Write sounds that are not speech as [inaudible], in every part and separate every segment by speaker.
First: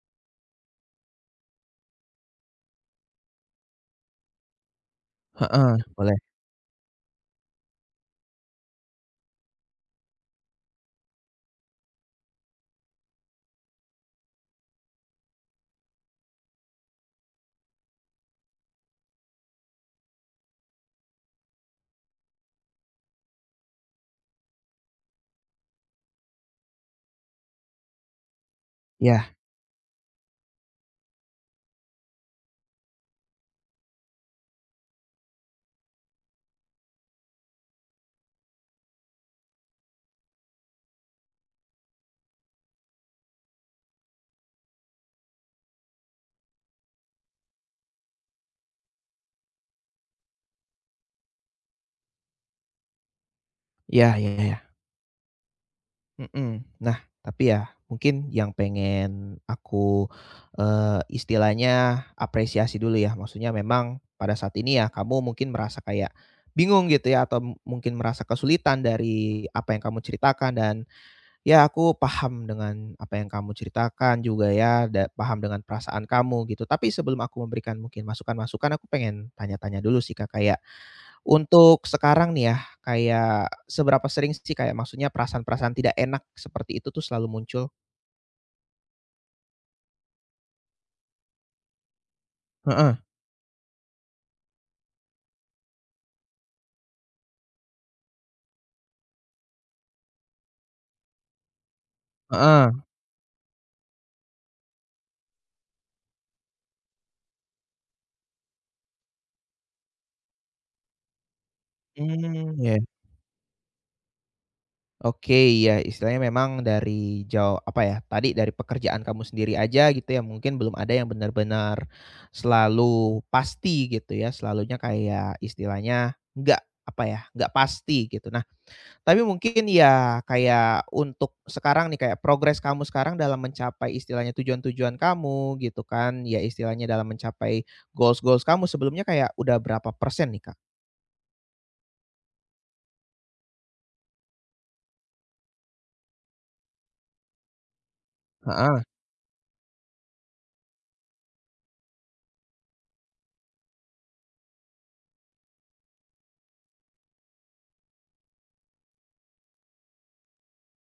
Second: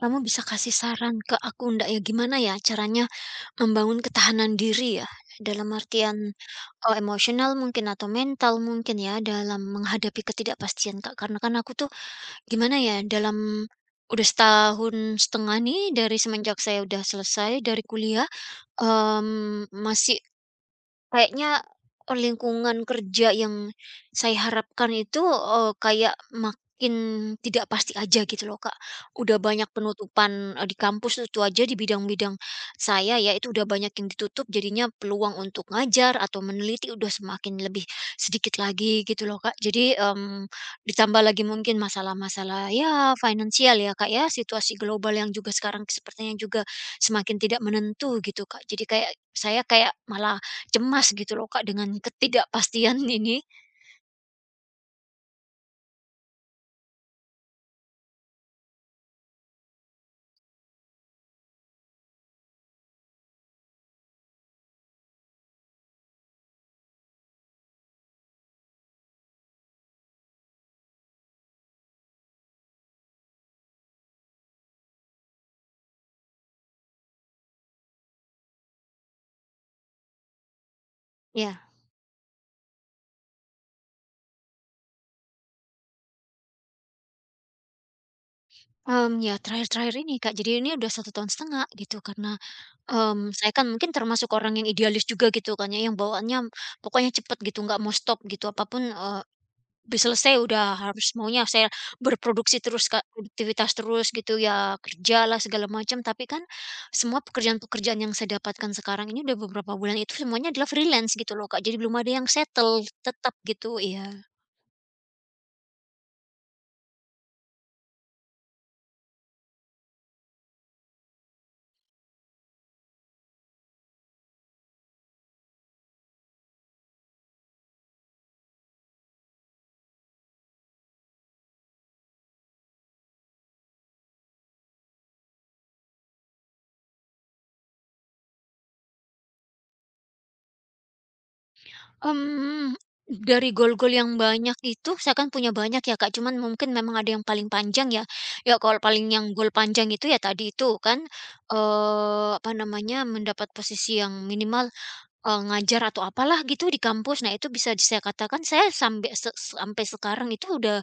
Speaker 1: Kamu bisa kasih saran ke aku ndak ya, gimana ya caranya membangun ketahanan diri ya, dalam
Speaker 2: Heeh,
Speaker 1: artian,
Speaker 2: boleh.
Speaker 1: emosional mungkin atau mental mungkin ya, dalam menghadapi ketidakpastian, Kak. Karena kan aku tuh gimana ya, dalam udah setahun setengah nih dari semenjak saya udah selesai dari kuliah, masih kayaknya, lingkungan kerja yang saya harapkan itu, kayak makin tidak pasti aja gitu loh, Kak.
Speaker 2: Iya
Speaker 1: Udah banyak penutupan, di kampus itu aja di bidang-bidang saya ya, itu udah banyak yang ditutup jadinya peluang untuk ngajar atau meneliti udah semakin lebih sedikit lagi gitu loh, Kak. Jadi, ditambah lagi mungkin masalah-masalah ya finansial ya, Kak, ya, situasi global yang juga sekarang sepertinya juga semakin tidak menentu gitu, Kak. Jadi kayak saya kayak malah cemas gitu loh Kak, dengan ketidakpastian [laughs] ini.
Speaker 2: iya iya iya. Mhm. Nah, tapi ya mungkin yang pengen aku, istilahnya apresiasi dulu ya, maksudnya memang pada saat ini ya kamu mungkin merasa kayak bingung gitu ya atau mungkin merasa kesulitan dari apa yang kamu ceritakan dan ya aku paham dengan apa yang kamu ceritakan juga ya, paham dengan perasaan kamu gitu. Tapi sebelum aku memberikan mungkin masukan-masukan, aku pengen tanya-tanya dulu sih Kak,
Speaker 1: Ya,
Speaker 2: untuk sekarang nih ya, kayak seberapa sering sih kayak maksudnya perasaan-perasaan tidak enak seperti itu tuh selalu muncul?
Speaker 1: ya terakhir-terakhir ini Kak, jadi ini udah satu tahun setengah gitu karena,
Speaker 2: Heeh
Speaker 1: saya kan mungkin termasuk orang yang idealis juga gitu kan ya, yang bawaannya pokoknya cepet gitu, nggak mau stop gitu, apapun, udah selesai udah harus maunya saya berproduksi
Speaker 2: heeh.
Speaker 1: terus Kak, produktivitas terus gitu ya, kerja lah segala macam. Tapi kan semua pekerjaan-pekerjaan yang saya dapatkan sekarang ini udah beberapa bulan itu semuanya adalah freelance gitu loh Kak, jadi belum ada yang
Speaker 2: Mmm, ya.
Speaker 1: settle tetap gitu, iya.
Speaker 2: Oke, iya istilahnya memang dari jauh apa ya, tadi dari pekerjaan kamu sendiri aja gitu ya, mungkin belum ada yang benar-benar selalu pasti gitu ya, selalunya kayak istilahnya nggak, apa ya, nggak pasti gitu. Tapi mungkin ya kayak untuk sekarang nih, kayak progres kamu sekarang dalam mencapai istilahnya tujuan-tujuan kamu gitu kan, ya istilahnya dalam mencapai goals-goals kamu sebelumnya kayak udah berapa persen nih, Kak?
Speaker 1: Mmm, dari gol-gol yang banyak itu saya kan punya banyak ya Kak, cuman mungkin memang ada yang paling panjang ya. Ya kalau
Speaker 2: Heeh,
Speaker 1: paling yang gol panjang itu ya tadi itu kan, apa namanya, mendapat posisi yang minimal ngajar atau apalah gitu di kampus. Nah, itu bisa saya katakan saya sampai sekarang itu udah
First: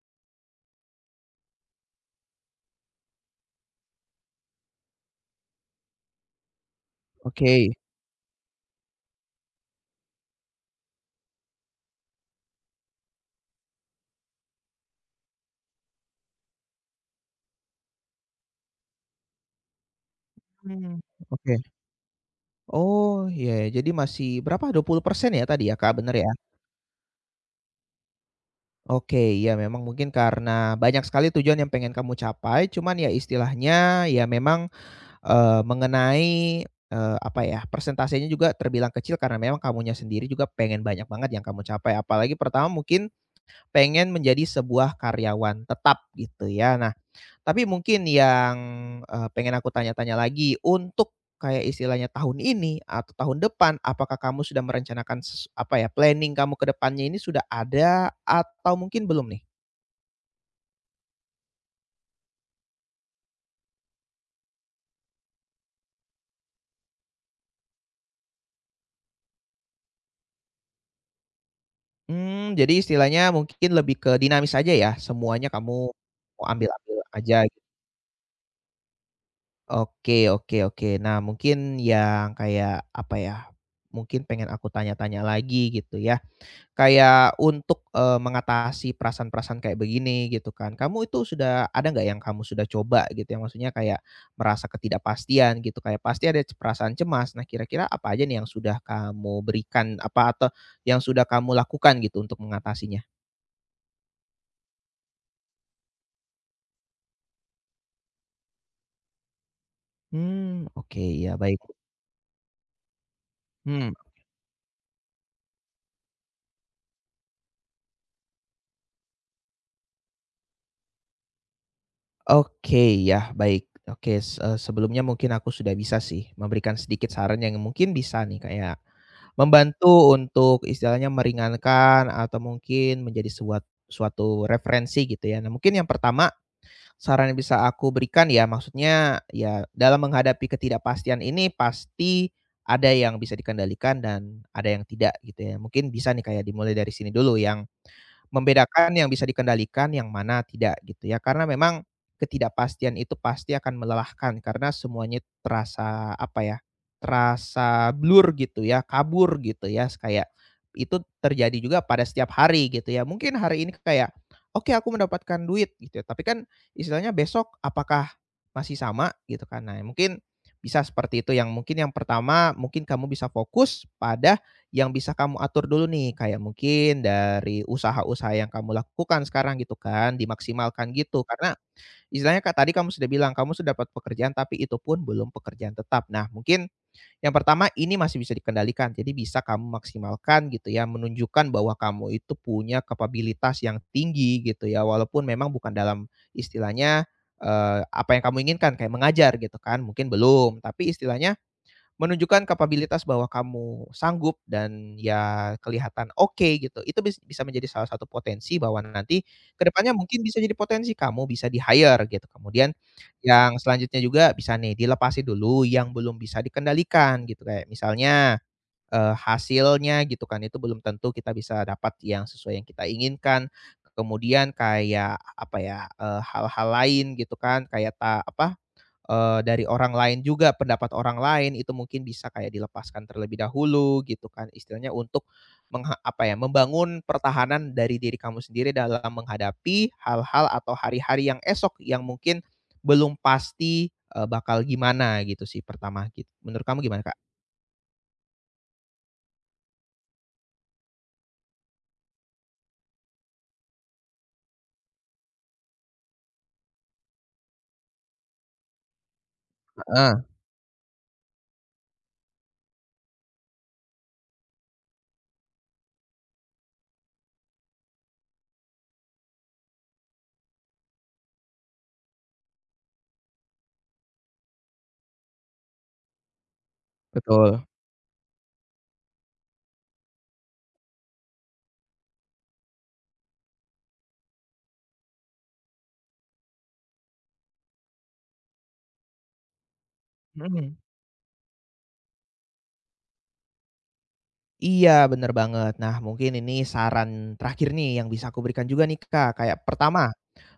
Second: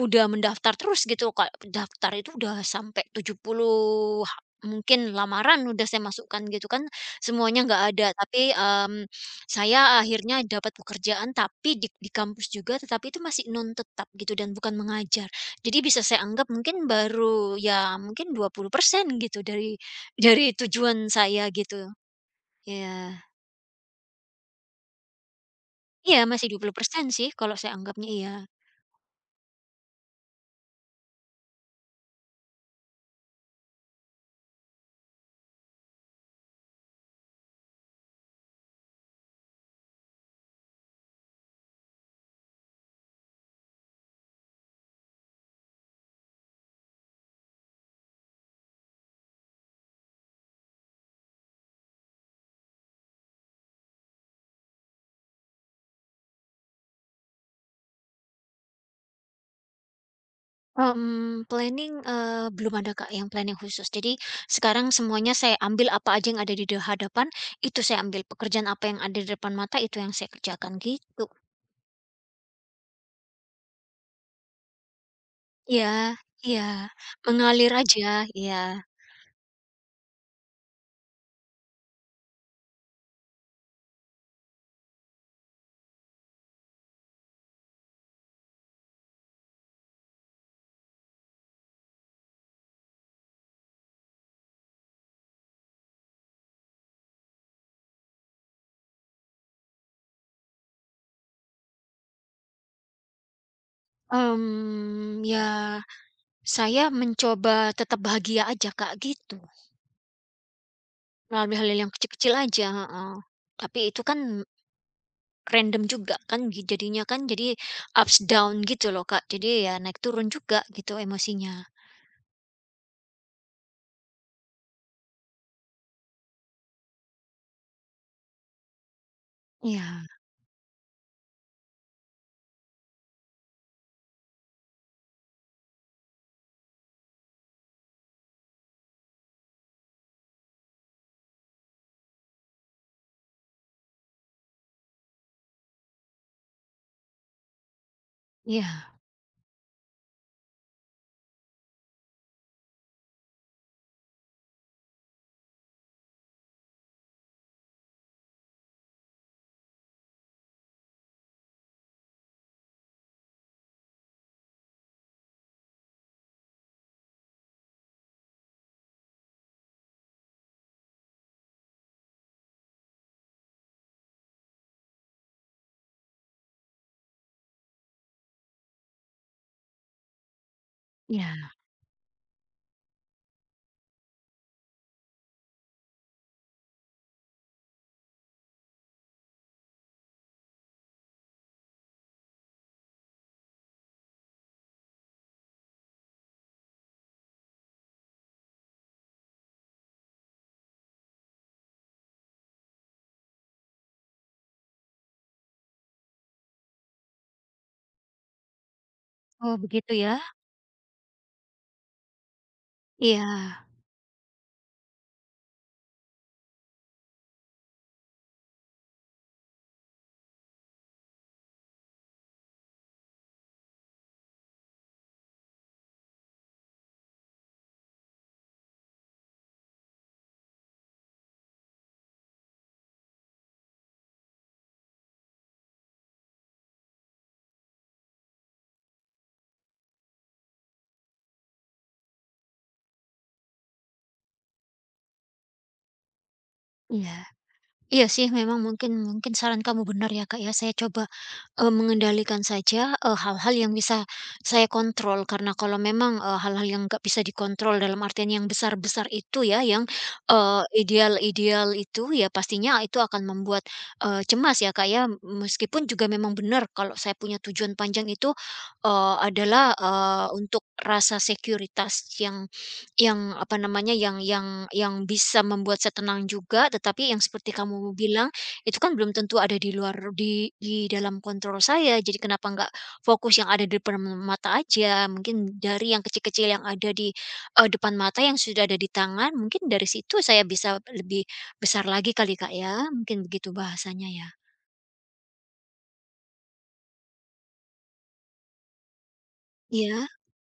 Speaker 1: udah mendaftar terus gitu, Kak. Daftar itu udah sampai 70 mungkin lamaran udah saya masukkan gitu kan, semuanya
Speaker 2: oke.
Speaker 1: nggak ada. Tapi, saya akhirnya dapat pekerjaan tapi di kampus juga, tetapi itu masih non tetap gitu dan bukan mengajar. Jadi bisa saya anggap mungkin baru ya mungkin 20% gitu dari
Speaker 2: Mmm.
Speaker 1: tujuan saya
Speaker 2: Oke.
Speaker 1: gitu. Ya.
Speaker 2: Oh, ya ya, jadi masih berapa, 20% ya tadi ya, Kak, bener
Speaker 1: Iya,
Speaker 2: ya?
Speaker 1: masih 20% sih kalau saya anggapnya, iya.
Speaker 2: Oke, iya memang mungkin karena banyak sekali tujuan yang pengen kamu capai, cuman ya istilahnya ya memang mengenai, apa ya, persentasenya juga terbilang kecil karena memang kamunya sendiri juga pengen banyak banget yang kamu capai. Apalagi pertama mungkin pengen menjadi sebuah karyawan tetap gitu ya. Nah, tapi mungkin yang, pengen aku tanya-tanya lagi, untuk kayak istilahnya tahun ini atau tahun depan, apakah kamu sudah merencanakan apa ya, planning kamu ke depannya ini sudah ada atau mungkin belum nih?
Speaker 1: Planning, belum ada Kak yang planning khusus. Jadi sekarang semuanya saya ambil apa aja yang ada di hadapan, itu saya ambil. Pekerjaan apa yang ada di depan mata, itu yang saya kerjakan, gitu.
Speaker 2: Mmm, jadi istilahnya mungkin lebih ke dinamis aja ya, semuanya kamu
Speaker 1: Iya,
Speaker 2: mau
Speaker 1: iya,
Speaker 2: ambil-ambil aja.
Speaker 1: mengalir aja, iya.
Speaker 2: Oke oke oke. Nah, mungkin yang kayak, apa ya, mungkin pengen aku tanya-tanya lagi gitu ya. Kayak untuk, mengatasi perasaan-perasaan kayak begini gitu kan, kamu itu sudah ada nggak yang kamu sudah coba gitu ya? Maksudnya kayak merasa ketidakpastian gitu, kayak pasti ada perasaan cemas. Nah, kira-kira apa aja nih yang sudah kamu berikan apa atau yang sudah kamu lakukan gitu untuk mengatasinya?
Speaker 1: Ya, saya mencoba tetap bahagia aja Kak, gitu.
Speaker 2: Hmm, oke, ya
Speaker 1: Melalui
Speaker 2: baik.
Speaker 1: hal yang kecil-kecil aja, heeh. Tapi
Speaker 2: Hmm.
Speaker 1: itu kan random juga kan jadinya kan, jadi ups down gitu loh, Kak. Jadi ya naik turun juga gitu emosinya.
Speaker 2: Oke, ya, baik. Oke, sebelumnya mungkin aku sudah bisa sih memberikan sedikit saran yang mungkin bisa nih kayak
Speaker 1: Iya,
Speaker 2: membantu untuk istilahnya meringankan atau mungkin menjadi sebuah suatu referensi gitu ya. Nah, mungkin yang pertama saran yang bisa aku berikan ya maksudnya ya dalam menghadapi ketidakpastian ini pasti ada yang bisa dikendalikan dan ada yang tidak gitu ya. Mungkin bisa nih kayak dimulai dari sini dulu yang membedakan
Speaker 1: iya,
Speaker 2: yang bisa dikendalikan, yang mana tidak gitu ya. Karena memang ketidakpastian itu pasti akan melelahkan karena semuanya terasa apa ya, terasa blur gitu ya, kabur gitu ya, kayak itu terjadi juga pada setiap hari gitu ya. Mungkin hari ini kayak, "Oke aku mendapatkan duit," gitu ya, tapi kan istilahnya besok apakah masih sama gitu kan. Nah, mungkin bisa seperti itu yang mungkin yang pertama mungkin kamu bisa fokus pada yang bisa kamu atur dulu nih, kayak mungkin dari usaha-usaha yang kamu lakukan sekarang gitu kan, dimaksimalkan gitu.
Speaker 1: iya.
Speaker 2: Karena istilahnya Kak, tadi kamu sudah bilang kamu sudah dapat pekerjaan tapi itu pun belum pekerjaan tetap. Nah, mungkin yang pertama ini masih bisa dikendalikan, jadi bisa kamu maksimalkan gitu ya, menunjukkan bahwa kamu itu punya kapabilitas yang tinggi gitu ya, walaupun memang bukan dalam istilahnya, apa yang kamu inginkan, kayak mengajar gitu kan, mungkin belum, tapi istilahnya menunjukkan kapabilitas bahwa kamu sanggup dan ya kelihatan oke gitu, itu bisa menjadi salah satu potensi bahwa nanti
Speaker 1: Oh,
Speaker 2: ke
Speaker 1: begitu
Speaker 2: depannya
Speaker 1: ya?
Speaker 2: mungkin bisa jadi potensi kamu bisa di-hire gitu. Kemudian
Speaker 1: Iya,
Speaker 2: yang selanjutnya juga bisa nih dilepasi dulu yang belum bisa dikendalikan gitu, kayak misalnya, hasilnya gitu kan, itu belum tentu kita bisa dapat yang sesuai yang kita inginkan. Kemudian kayak apa ya, hal-hal lain gitu kan, kayak apa, dari orang lain juga, pendapat orang lain itu mungkin bisa kayak dilepaskan terlebih dahulu gitu kan, istilahnya untuk apa ya, membangun pertahanan dari diri kamu sendiri dalam menghadapi hal-hal atau hari-hari yang esok yang mungkin belum pasti, bakal gimana gitu sih pertama gitu. Menurut kamu gimana,
Speaker 1: iya.
Speaker 2: Kak?
Speaker 1: Iya sih memang mungkin mungkin saran kamu benar ya, Kak, ya. Saya coba mengendalikan saja, hal-hal yang bisa saya kontrol, karena kalau memang, hal-hal yang nggak bisa dikontrol dalam artian yang besar-besar itu ya, yang,
Speaker 2: Heeh,
Speaker 1: ideal-ideal itu, ya pastinya itu akan membuat, cemas ya, Kak, ya. Meskipun juga memang benar kalau saya punya tujuan panjang itu, adalah, untuk rasa sekuritas yang apa namanya, yang bisa membuat saya tenang juga, tetapi yang seperti
Speaker 2: betul.
Speaker 1: kamu bilang itu kan belum tentu ada di luar di dalam kontrol saya, jadi kenapa nggak fokus yang ada di depan mata aja, mungkin dari yang kecil-kecil yang ada di, depan mata yang sudah ada di tangan, mungkin dari situ saya
Speaker 2: Mhm.
Speaker 1: bisa lebih besar lagi kali, Kak, ya, mungkin begitu bahasanya ya?
Speaker 2: Iya, bener banget. Nah, mungkin ini saran terakhir nih yang bisa aku berikan juga nih, Kak. Kayak
Speaker 1: Iya?
Speaker 2: pertama,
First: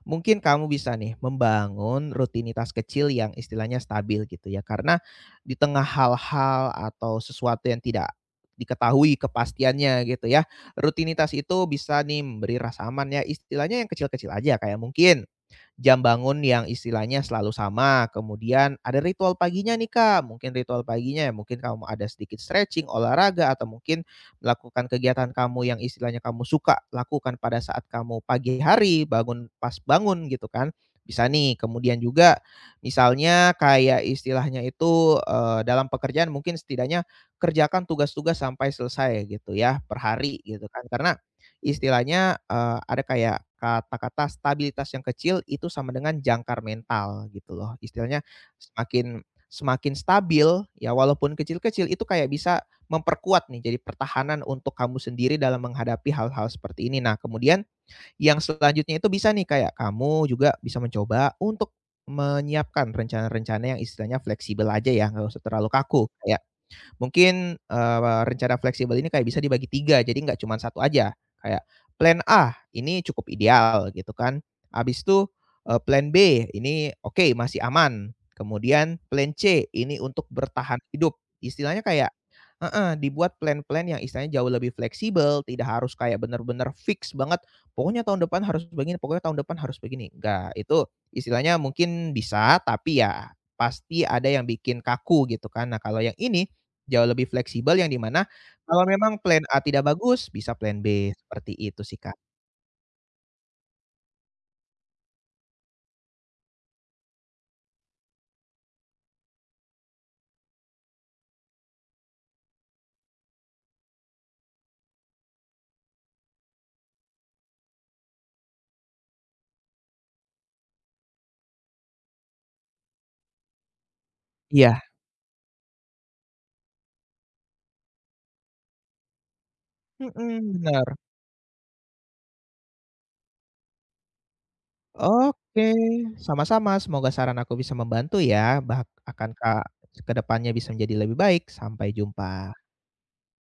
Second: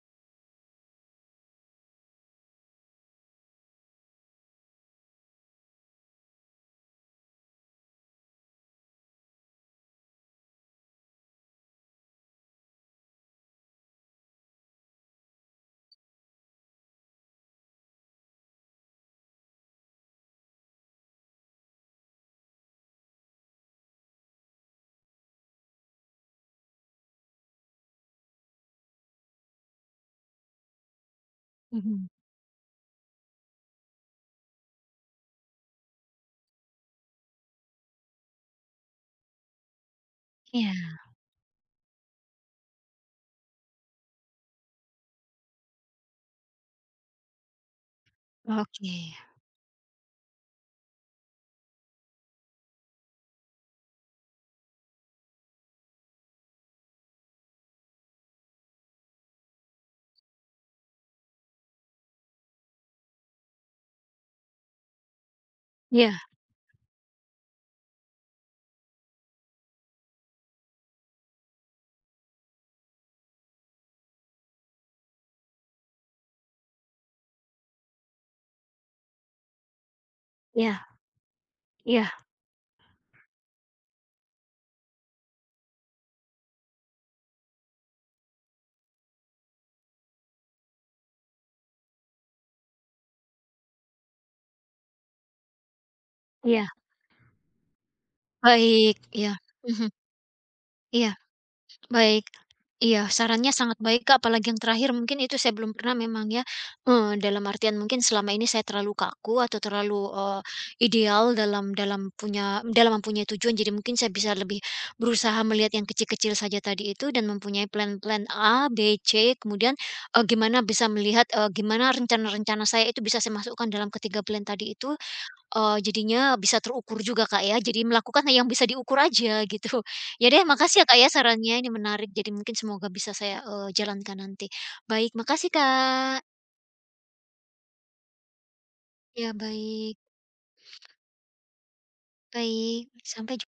Speaker 2: mungkin kamu bisa nih membangun rutinitas kecil yang istilahnya stabil gitu ya. Karena di tengah hal-hal atau sesuatu yang tidak diketahui kepastiannya gitu ya. Rutinitas itu bisa nih memberi rasa aman ya. Istilahnya yang kecil-kecil aja kayak mungkin jam bangun yang istilahnya selalu sama, kemudian ada ritual paginya nih, Kak. Mungkin ritual paginya ya mungkin kamu ada sedikit stretching, olahraga, atau mungkin melakukan kegiatan kamu yang istilahnya kamu suka lakukan pada saat kamu pagi hari, bangun pas bangun gitu kan, bisa nih. Kemudian
Speaker 1: Mhm.
Speaker 2: juga misalnya kayak istilahnya itu, dalam pekerjaan mungkin setidaknya kerjakan tugas-tugas sampai selesai gitu ya, per hari gitu
Speaker 1: Iya,
Speaker 2: kan. Karena istilahnya, ada kayak kata-kata stabilitas yang kecil itu sama dengan jangkar mental gitu loh. Istilahnya
Speaker 1: oke.
Speaker 2: semakin semakin stabil, ya walaupun kecil-kecil itu kayak bisa memperkuat nih, jadi pertahanan untuk kamu sendiri dalam menghadapi hal-hal seperti ini. Nah, kemudian yang selanjutnya itu bisa nih kayak kamu juga bisa mencoba untuk menyiapkan rencana-rencana yang istilahnya fleksibel aja ya, nggak usah terlalu kaku.
Speaker 1: Iya,
Speaker 2: Kayak mungkin, rencana fleksibel ini kayak bisa dibagi 3 jadi nggak cuma satu aja. Kayak plan A, ini cukup ideal gitu kan, habis itu, plan B, ini oke, masih aman, kemudian plan C, ini untuk bertahan
Speaker 1: iya,
Speaker 2: hidup. Istilahnya
Speaker 1: iya,
Speaker 2: kayak heeh, dibuat plan-plan yang istilahnya jauh lebih fleksibel, tidak harus kayak benar-benar fix banget, "Pokoknya tahun depan harus begini pokoknya tahun depan harus begini." Nggak, itu istilahnya mungkin bisa, tapi ya pasti ada yang bikin kaku gitu kan. Nah, kalau yang ini
Speaker 1: iya.
Speaker 2: jauh lebih fleksibel yang di mana kalau
Speaker 1: Baik,
Speaker 2: memang
Speaker 1: iya.
Speaker 2: plan A tidak
Speaker 1: Mhm,
Speaker 2: bagus, bisa plan B,
Speaker 1: iya,
Speaker 2: seperti itu sih, Kak.
Speaker 1: baik. Iya, sarannya sangat baik, Kak, apalagi yang terakhir mungkin itu saya belum pernah memang ya, dalam artian mungkin selama ini saya terlalu kaku atau terlalu, ideal dalam dalam punya dalam mempunyai tujuan, jadi mungkin saya bisa lebih berusaha melihat yang kecil-kecil saja tadi itu dan mempunyai plan-plan A, B, C, kemudian, gimana bisa melihat, gimana rencana-rencana saya itu bisa saya masukkan dalam ketiga plan tadi
Speaker 2: Iya,
Speaker 1: itu, jadinya bisa terukur juga, Kak, ya. Jadi melakukan yang bisa diukur aja gitu. [laughs]
Speaker 2: mhm,
Speaker 1: Ya deh, makasih ya,
Speaker 2: bener.
Speaker 1: Kak, ya sarannya, ini menarik. Jadi mungkin semoga bisa saya, jalankan nanti. Baik, makasih,
Speaker 2: Oke,
Speaker 1: Kak.
Speaker 2: sama-sama, semoga saran aku bisa membantu ya, bah akan
Speaker 1: Ya,
Speaker 2: Kak,
Speaker 1: baik,
Speaker 2: ke depannya bisa menjadi lebih baik. Sampai jumpa.
Speaker 1: baik, sampai jumpa.